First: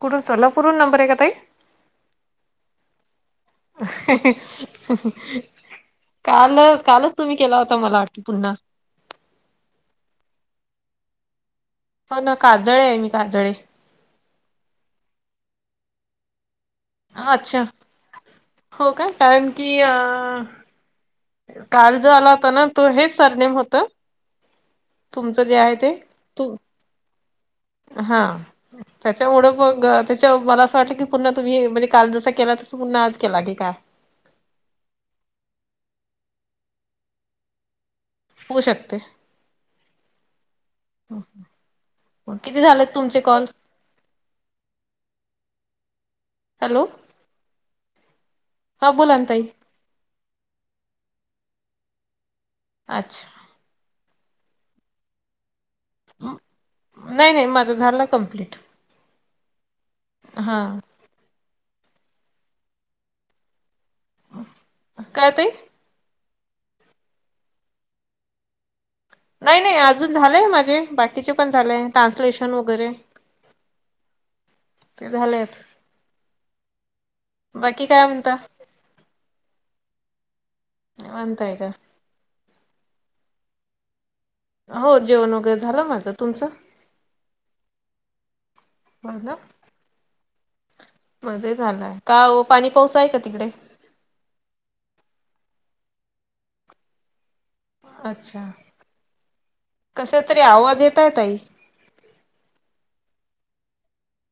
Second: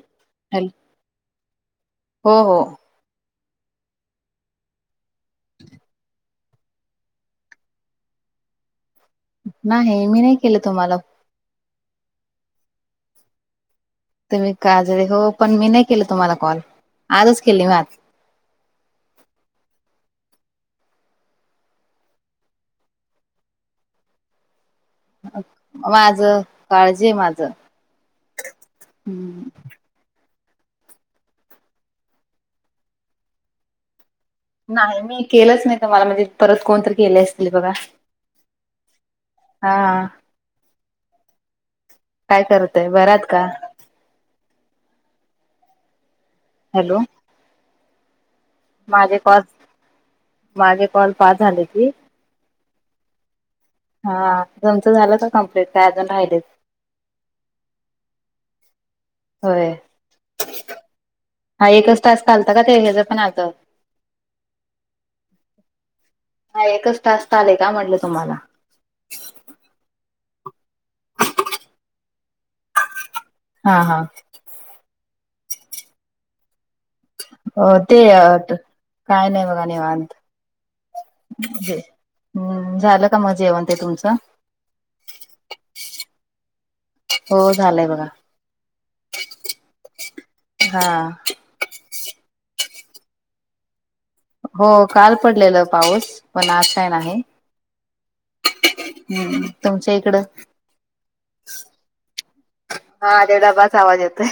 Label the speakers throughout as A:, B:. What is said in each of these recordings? A: कुठून
B: hello
A: सरलाूरण [unintelligible] number आहे का ताई.
B: हो हो.
A: काल कालच तुम्ही केला होता मला आट [unintelligible] पुन्हा
B: नाही, मी नाही केलं तुम्हाला
A: होना काजळे आहे मी काजळे.
B: ते मी काजळे हो पण मी नाही केलं तुम्हाला कॉल. आजच
A: अच्छा!
B: केली मी आज
A: हो का कारण की अ काल जो आला होता ना, तो हेच सरनेम होत?
B: माझं
A: तू
B: काळज आहे माझं.
A: हा त्याच्यामुळ
B: हम्म
A: मग त्याच्या मला असं वाटलं की पुन्हा तुम्ही म्हणजे काल जसा केला तसं पुन्हा आज केला की काय?
B: नाही मी केलंच नाही तुम्हाला म्हणजे परत कोणतरी केले असतील बघा.
A: होऊ शकतय.
B: हा
A: मग
B: काय
A: किती
B: करतय
A: झालेत तुमचे
B: बरात का
A: कॉल?
B: हॅलो.
A: हा बोला
B: माझे
A: ना
B: कॉल
A: ताई
B: माझे कॉल पाच झाले की
A: अच्छा.
B: हा तमचं झालं का कम्प्लीट काय अजून राहिले.
A: नाही नाही माझ झाल कम्प्लीट.
B: होय हा एकच तास घालत का ते हच पण आत
A: काय ते
B: हा एकच तास चाले का म्हटलं तुम्हाला
A: नाही नाही अजून झालंय माझे बाकीचे पण झालेय ट्रान्सलेशन वगैरे
B: हा हा
A: ते झाले [unintelligible]
B: हो
A: बाकी
B: ते
A: काय म्हणता?
B: काय नाही बघा निवांत
A: निवांतय का?
B: हम्म झालं का जेवण ते तुमचं
A: हो जेवण वगैरे झालं माझं तुमचं
B: हो झालंय बघा
A: बला [unintelligible]
B: हा
A: झालंय का ओ पाणी पाऊस आहे का तिकडे
B: हो काल पडलेलं पाऊस पण असाय नाही
A: अच्छा.
B: हम् तुमच्या
A: कशा
B: इकडं
A: तरी आवाज येताय ताई.
B: हा देेवढा [unintelligible] ढबा आवाज येतोय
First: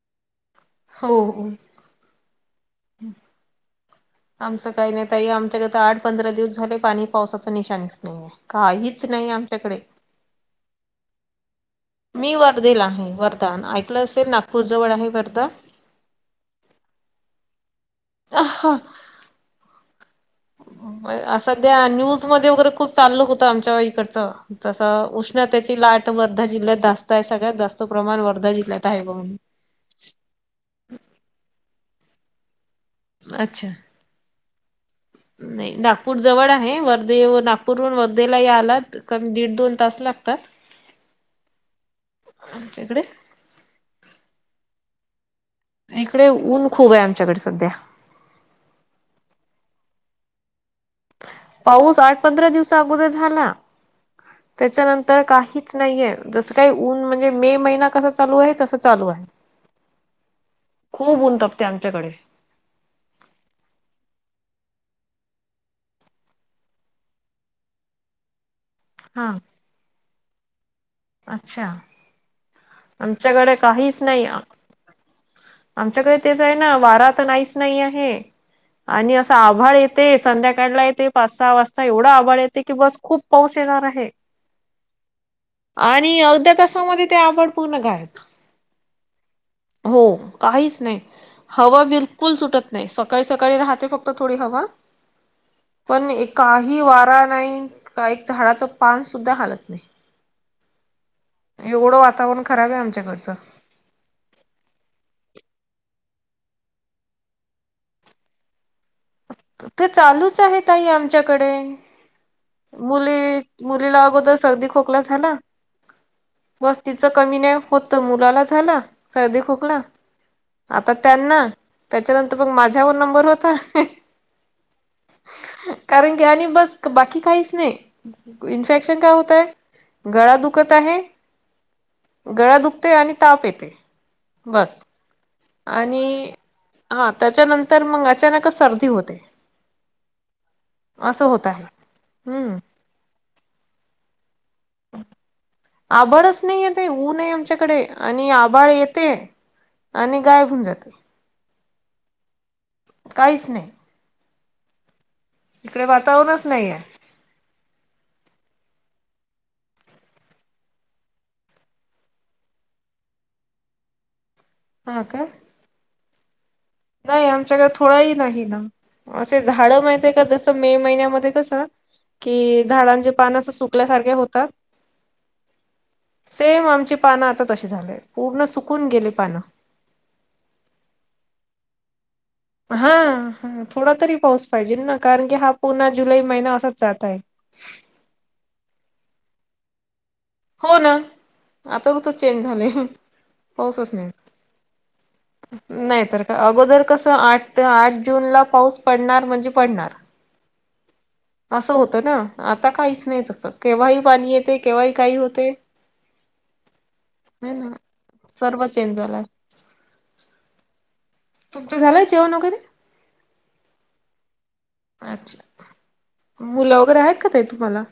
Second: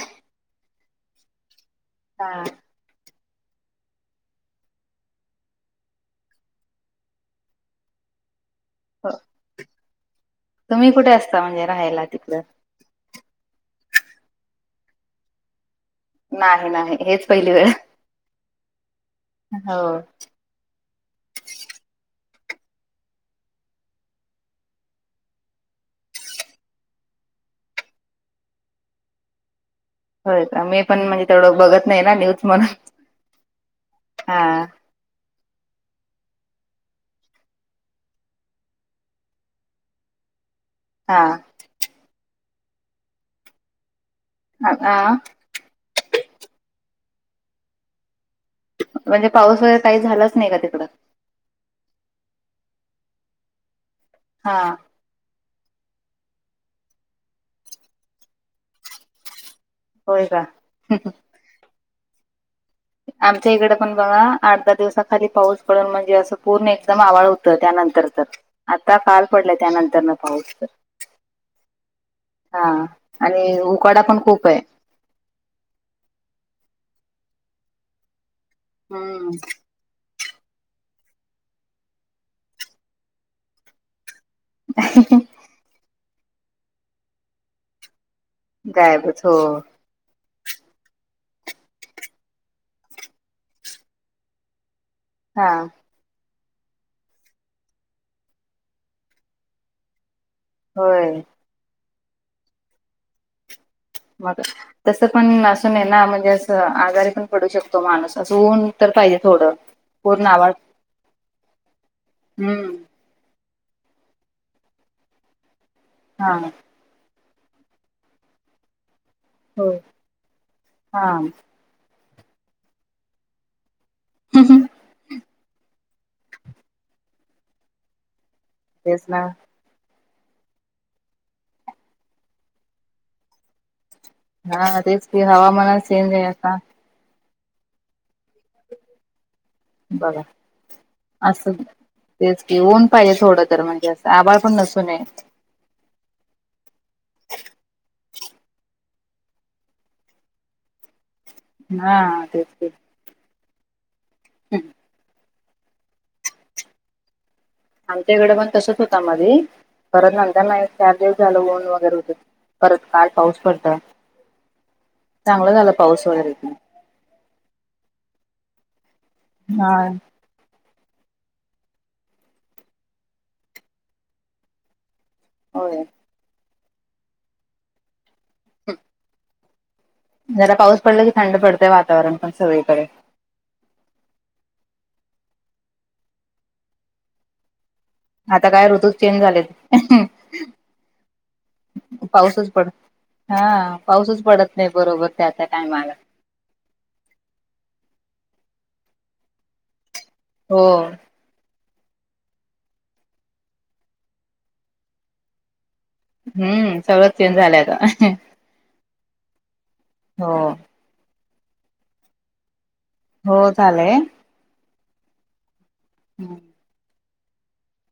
A: हो
B: हा [unintelligible]
A: हम्म [unintelligible] आमचं काही नाही तई आमच्याकता [unintelligible] आठ पंधरा दिवस झाले पाणी पावसाचं निशाच नाहीये काहीच नाही आमच्याकडे
B: तुम्ही कुठे असता म्हणजे राहायला
A: मी
B: तिकलं
A: वर्धेला [unintelligible] आहे वर्धा ऐकलं असेल नागपूर जवळ आहे वर्धा
B: नाही नाही हेच पहिली वेळ
A: अ हा
B: हो
A: असा [unintelligible] द्या न्यूज मध्ये वगैरे खूप चाल होतं आमच्या इकडचं तसं उष्णतेची लाट वर्धा जिल्ह्यात जास्त आहे सगळ्यात जास्त प्रमाण वर्धा जिल्ह्यात आहे पण
B: होय का मी पण म्हणजे तेवढं बघत नाही ना न्यूज म्हणून.
A: अच्छा
B: हा
A: नाही नागपूर जवळ आहे वर्धे. नागपूरून वर्धेला यायला कमी दीड दोन तास लागतात.
B: हा
A: आमच्या इकडे
B: अ ह [unintelligible]
A: इकडे ऊन खूप आहे आमच्याकडे सध्या
B: म्हणजे पाऊस वगैरे काही झालाच नाही का तिकडं
A: पाऊस आठ पंधरा दिवसा अगोदर झाला
B: हा
A: त्याच्यानंतर तर काहीच नाहीये जसं काही ऊन म्हणजे मे महिना कसा चालू आहे तसं चालू आहे
B: होय का?
A: खूप उंनतपते आमच्याकडे
B: आमच्या इकडे पण बघा आठ दहा दिवसाखाली पाऊस पडून म्हणजे असं पूर्ण एकदम आवाळ हो त्यानंतर तर आता काल
A: हा
B: पडलं त्यानंतर न पाऊस तर
A: अच्छा
B: हा
A: आमच्याकडे
B: आणि
A: काहीच
B: उकाडा पण
A: नाही
B: खूप आहे
A: आमच्याकडे तेच आहे ना वारा आता नाहीच नाही आहे आणि
B: हम्म
A: असा आभाळ येत ते संध्याकाळला य ते पाच सहा वाजता एवढा आभळ येते की बस खूप पाऊस येणार आहे
B: ह [unintelligible]
A: आणि अवध्या तासामध्ये ते आवड पूर्ण काय
B: गायबच हो
A: हो काहीच नाही. हवा बिलकुल सुटत नाही. सकाळी, सकाळी राहते फक्त थोडी हवा.
B: हा
A: पण एक काही वारा नाही, का एक झाडाचं पानसुद्धा हालत नाही.
B: होय
A: एवढं वातावरण खराब आहे आमच्याकडचं.
B: मग तसं पण असुन ये ना म्हणजे, असं आजारी पण पडू शकतो माणूस. असं ऊन, तर पाहिजे थोडं.
A: ते
B: पूर्ण
A: चालूच
B: आभाळ
A: आहे ताई आमच्याकडे
B: हम्म
A: मुली मुलीला अगोदर सर्दी खोकला झाला.
B: हा
A: बस तिचं कमी नाही होत तर मुलाला झाला. सर्दी
B: होय
A: खोकला आता
B: हा
A: त्यांना त्याच्यानंतर मग माझ्यावर नंबर होता.
B: हम्म हम्
A: कारण की आणि बस बाकी काहीच नाही इन्फेक्शन
B: तेच
A: काय
B: ना
A: होतय. गळा दुखत आहे. गळा दुखते आणि ताप येते.
B: हा
A: बस
B: तेच की हवा
A: आणि हा त्याच्यानंतर मग अचानक सर्दी होते.
B: बघा,
A: होत
B: असं
A: आहे
B: तेच
A: हम्म
B: की ऊन पाहिजे थोडं तर म्हणजे असं आभळ पण नसत. नये.
A: आभाळच नाही य ते ऊनय आमच्याकडे आणि आभाळ येते. आणि गायब होउन जाते.
B: हा ते ते
A: काहीच नाही.
B: हम्
A: इकडे वातावरणच नाही आहे.
B: आमच्याकडे पण तसच होता मध्ये. परत नंतर नाही चार दिवस झालं ऊन वगैरे होते. परत काल पाऊस पडताय
A: हा का
B: चांगला झाला पाऊस वगैरे.
A: नाही आमच्याकडे थोडंही नाही ना. असे झाड
B: हा.
A: माहिते का जसे, मे महिन्यामध्ये कसं कि झाडांचे पान असं सुकल्यासारखे होतात.
B: होय.
A: सेम आमची पानं आता तशी झालेय पूर्ण सुकून गेली पानं
B: जरा पाऊस पडला की थंड पडतंय वातावरण पण सगळीकडे.
A: हा हा थोडा तरी पाऊस पाहिजे ना कारण की हा पुन्हा जुलै महिना असाच जात आहे.
B: आता काय ऋतू चेंज झालेत.
A: हो ना, आता ऋतूच चेंज
B: पाऊसच
A: झालेय
B: पड हा
A: पाऊसच नाही.
B: पडत नाही बरोबर त्या त्या टायमाला.
A: नाही तर अगोदर कसं आठ ते आठ जून ला पाऊस पडणार म्हणजे पडणार.
B: हो.
A: असं होतं ना. आता काहीच नाही तसं केव्हाही पाणी येते. केव्हाही काही होते.
B: हम्म सगळं चेंज
A: ह
B: झालय
A: ना
B: आता.
A: सर्व चेंज झालाय.
B: हो.
A: तुमचं झालंय जेवण वगैरे.
B: हो झालंय.
A: अच्छा
B: ह
A: मुलं वगैरे आहेत काय ताई तुम्हाला?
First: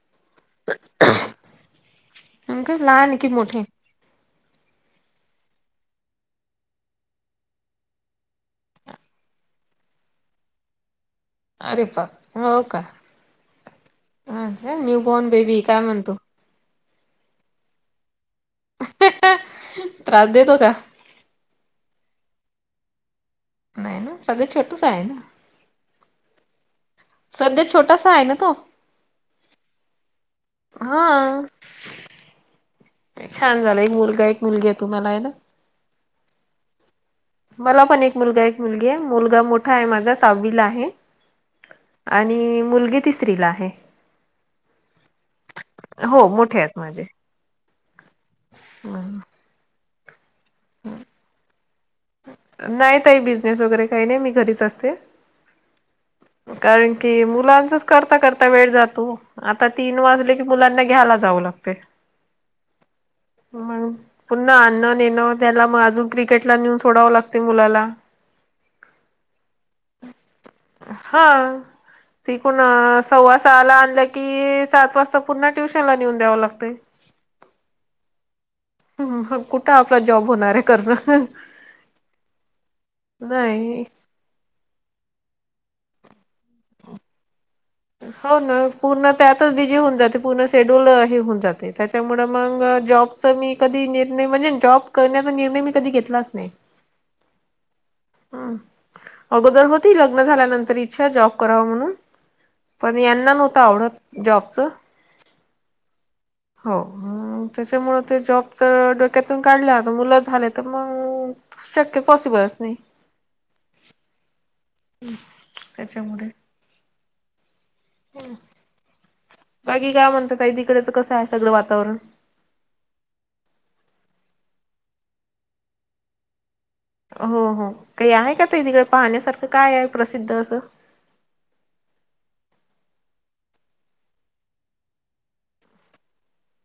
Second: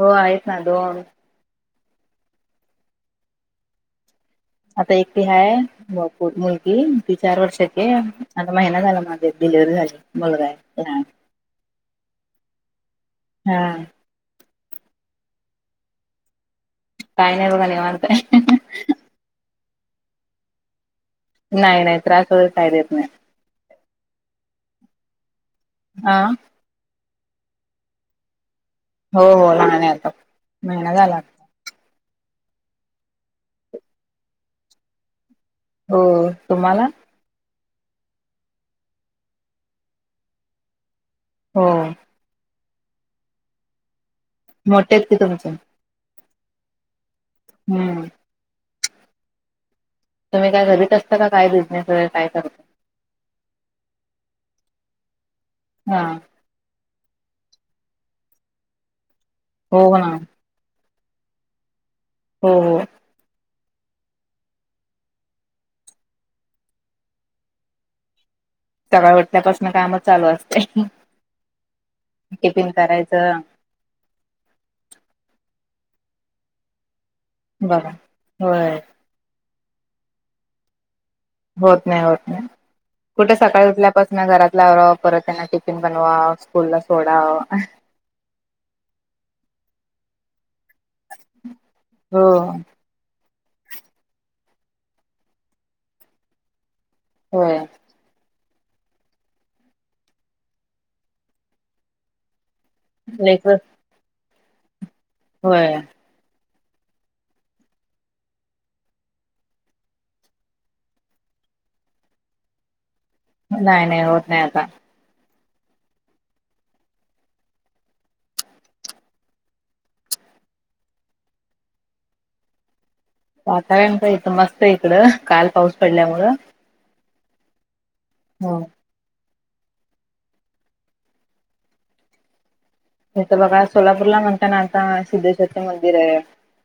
B: हो आहेत ना दोन
A: का लहान आहे की मोठे
B: आता एकटी हाय मुलगी ती चार वर्षाची आता महिना झाला माझे डिलिव्हरी झाली. मुलगा हाय हम्म.
A: अरे प हो का
B: हा
A: ह न्यू बोन बेबी काय म्हणतो.
B: काही नाही बघा निवांत आहे.
A: त्रास देतो का?
B: नाही नाही त्रास वगैरे काही देत नाही
A: नाही ना सगळं छोटच आहे ना
B: हा.
A: सध्या छोटासा आहे ना तो
B: हो हो लहान आहे आता महिना झाला
A: हा. छान झालं एक मुलगा एक मुलगी आहे तुम्हाला आहे ना.
B: हो तुम्हाला?
A: मला पण एक मुलगा एक मुलगी आहे. मुलगा मोठा आहे माझा सहावीला आहे.
B: हो.
A: आणि मुलगी तिसरीला आहे.
B: [unintelligible]
A: हो मोठे आहेत माझे.
B: हम्म.
A: हा.
B: तुम्ही काय घरीच असता काय बिझनेस वगैरे काय कर
A: नाही ताई बिझनेस वगैरे काही नाही मी घरीच असते.
B: हा.
A: कारण की मुलांचच करता करता वेळ जातो आता
B: हो
A: तीन
B: ना
A: वाजले मुलांना घ्यायला जाव लागतंय.
B: हो.
A: म्हणून पुन्हा आणनेणं त्याला मग अजून क्रिकेटला नेऊन सोडावं लागते मुलाला
B: सकाळी उठल्यापासून कामच चालू असत
A: हा तिथून
B: टिफिन करायचं
A: सव्वासाला आणल कि सात वाजता पुन्हा ट्युशन ला नेऊन द्यावं लागतय
B: बर व्हय.
A: कुठं आपला जॉब होणार आहे कारण
B: होत नाही होत नाही कुठे सकाळी
A: नाही
B: उठल्यापासून त्यांना घरातल आवरा परत त्यांना टिफिन बनवा स्कूल ला सोडा
A: हो ना पूर्ण त्यातच बिजी होऊन जाते पूर्ण शेड्यूल हे होऊन जाते त्याच्यामुळं
B: हो
A: मग जॉब च मी कधी निर्णय म्हणजे जॉब करण्याचा निर्णय मी कधी घेतलाच नाही
B: होय.
A: हम्म अगोदर होती लग्न झाल्यानंतर इच्छा जॉब कराव म्हणून पण यांना
B: लेकर
A: नव्हतं आवडत जॉबचं
B: होय.
A: हो त्याच्यामुळ ते जॉबच डोक्यातून काढल अन मुलं झाले तर मंग शक्य पॉसिबलच नाही.
B: नाही नाही होत नाही आता.
A: त्याच्यामुळे. हम्म. बाकी काय म्हणता ताई तिकडे कसं आहे सगळं वातावरण?
B: वातावरण तर इथं मस्त इकडं काल पाऊस पडल्यामुळं.
A: हो हो काही आहे का
B: हो
A: ते तिकडे पाहण्यासारखं काय आहे प्रसिद्ध असं?
B: हे तर बघा सोलापूरला म्हणता ना आता सिद्धेश्वरं मंदिर आहे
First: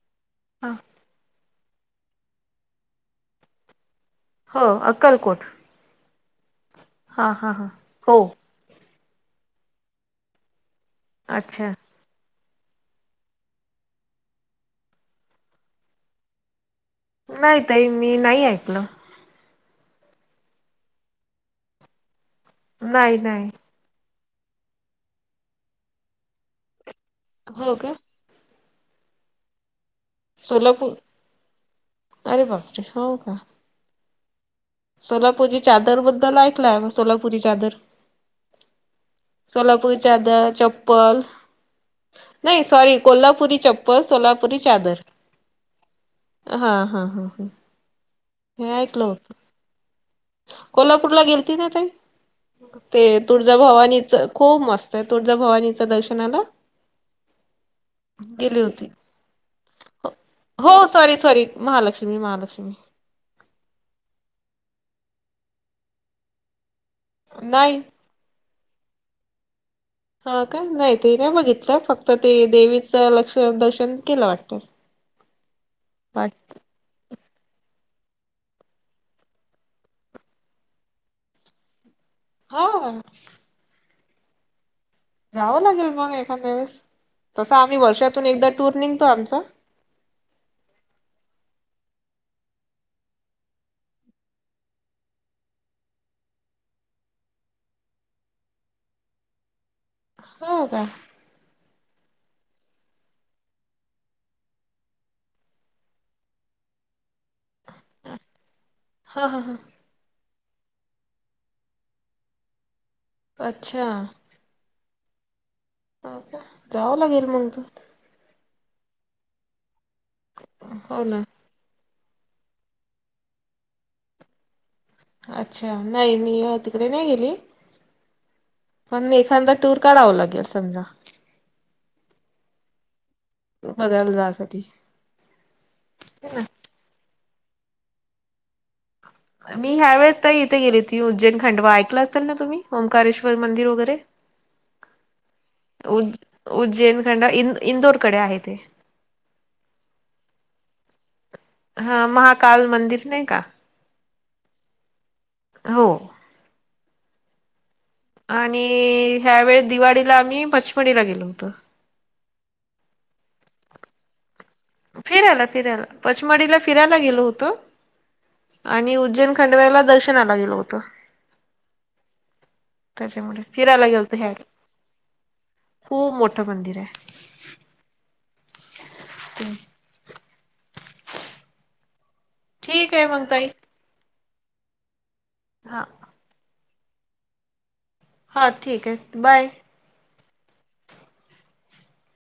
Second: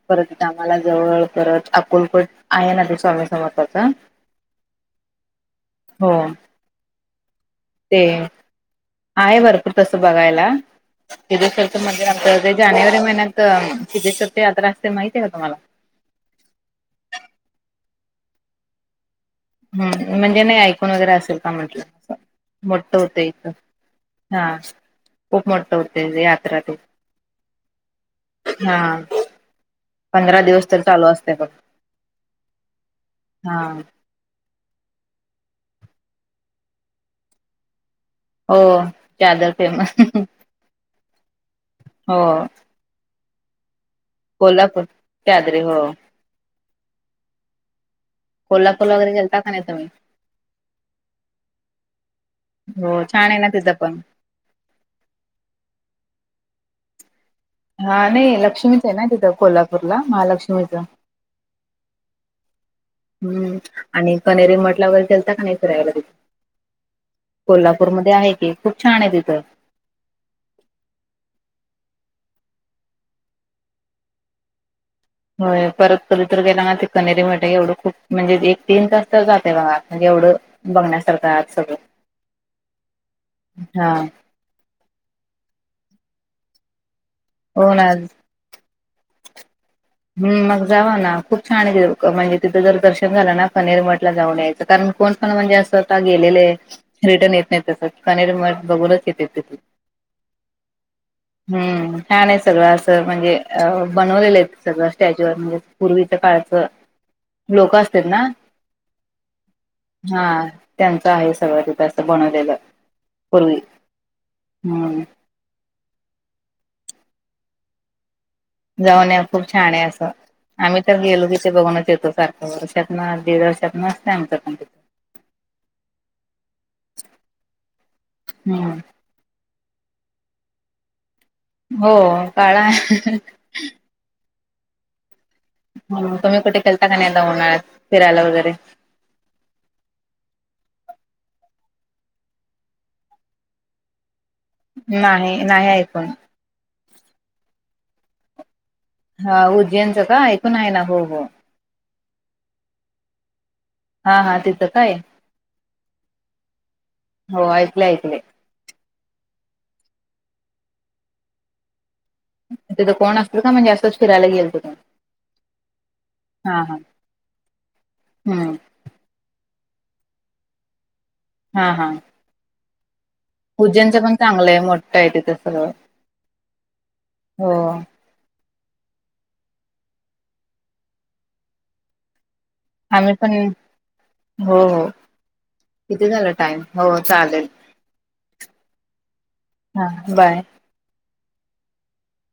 B: परत
A: हा
B: आम्हाला जवळ परत अक्कलकोट आहे ना ते स्वामी समर्थाच
A: हो अक्कलकोट हा हा.
B: ते
A: हो
B: आहे भरपूर तस बघायला
A: अच्छा
B: त्यांच्यासारखं मंदिर आपल जानेवारी महिन्यात सिद्धेश्वर यात्रा असते माहती आहे का तुम्हाला?
A: नाही तई मी नाही ऐकलं.
B: हम् म्हणजे नाही ऐकून वगैरे असेल का म्हंटलं मोठत
A: नाही
B: होतं इथ.
A: नाही
B: हा खूप मोठ होते यात्रा ती.
A: हो का
B: हा. पंधरा दिवस तर
A: सोलापूर
B: चालू असते बघ
A: अरे बापरे
B: हा.
A: सोलापूरी चादर बद्दल ऐकलाय सोलापूरी चादर.
B: हो चादर फेमस
A: सोलापूरी चादर चप्पल
B: हो
A: नाही सॉरी. कोल्हापुरी चप्पल सोलापुरी
B: कोल्हापूर
A: चादर
B: चादरी हो
A: हा हा हा. हे
B: कोल्हापूर
A: ऐकलं होत
B: वगैरेता का नाही तु्ही.
A: कोल्हापूरला गेलती ना ते ते
B: हो छान आहे ना तिथं पण
A: तुळझाभवानीच खूप मस्त तुळझा भवानीच दर्शनाला?
B: हा नाही
A: गेली
B: लक्ष्मीच
A: होती
B: आहे ना तिथं कोल्हापूरला महालक्ष्मीच.
A: हो सॉरी सॉरी महालक्ष्मी महालक्ष्मी
B: हम्म आणि कनेरी म्हटला वगैरे चलता का नाही फिरायला.
A: नाही
B: कोल्हापूरमध्ये आहे कि खूप छान आहे तिथं.
A: हा का नाही ते नाही बघितलं फक्त ते देवीचं लक्ष दर्शन केलं वाटतस.
B: होय परत कत्र गेला ना. कनेरी म्हट एवढं खूप म्हणजे एक तीन तास तर जाते बघा म्हणजे एवढं. बघण्यासारखं आज सगळं.
A: हा.
B: हा.
A: जावं लागेल मग एखाद्या वेळेस तसं
B: हो
A: आम्ही
B: ना
A: वर्षातून एकदा टूर निघतो आमचा.
B: हम् मग जाव ना खूप छान आहे म्हणजे तिथं जर दर्शन झालं ना फनेरमठ ला जाऊन. कारण कोण कोण म्हणजे असं आता गेलेलं आहे. रिटर्न येत नाही तसं म बघूनच येते तिथ.
A: हो का.
B: हम्म छान सगळं असं म्हणजे अ बनवलेलं आहेत. सगळं स्टॅज्यूवर म्हणजे पूर्वीच काळचं. लोक असत ना.
A: हा हा हा
B: हा त्यांचं आहे सगळं जास्त बनवलेलं. पूर्वी
A: अच्छा
B: हम्म
A: का जावं लागेल मग तू.
B: जाऊन खूप छान आहे असं आम्ही तर
A: हो ना
B: गेलो. े बघूनच येतो सारख्या वर्षात ना दीड वर्षात नसते आमचं.
A: अच्छा नाही मी तिकडे नाही गेली
B: हम्म.
A: पण एखादा टूर काढावं लागेल समजा.
B: हो काळा.
A: बघायला जासाठी.
B: हा तुम्ही कुठे केलता का नाही उन्हाळ्यात फिरायला वगैरे.
A: मी ह्या वेळेस त इथे गेली ती उज्जैन खंडवा ऐकलं असेल ना तुम्ही ओकारेश्वर मंदिर वगैरे. [inaudible]
B: नाही नाही ऐकून.
A: उज् उज्जैन खंडवा इंदोरकडे आहे ते.
B: हा उज्जैनचं का ऐकून आहे ना हो हो
A: हा महाकाल मंदिर नाही का.
B: हा हा तिथं काय
A: हो
B: हो ऐकले ऐकले.
A: आणि ह्यावेेळी दिवाळीला आम्ही पचमणीला गेलो होतो.
B: तिथं कोण असतो का म्हणजे असंच फिरायला गेल त
A: फिरायला फिरायला पंचमढला फिरायला गेलो होतो.
B: हम्म
A: आणि उज्जैन खंडव्याला दर्शनाला गेलं होतं.
B: हा हा
A: त्याच्यामुळे फिरायला
B: उजनच पण
A: गेलतो ह्या
B: चांगलं आहे मोठ आहे तिथं स
A: खूप मोठं मंदिर
B: हो
A: हम् ठीक आहे
B: आम्ही
A: मग
B: पण
A: ताई
B: हो हो
A: हा
B: किती झालं टाइम हो चालेल
A: हां ठीक आहे बाय
B: हा बाय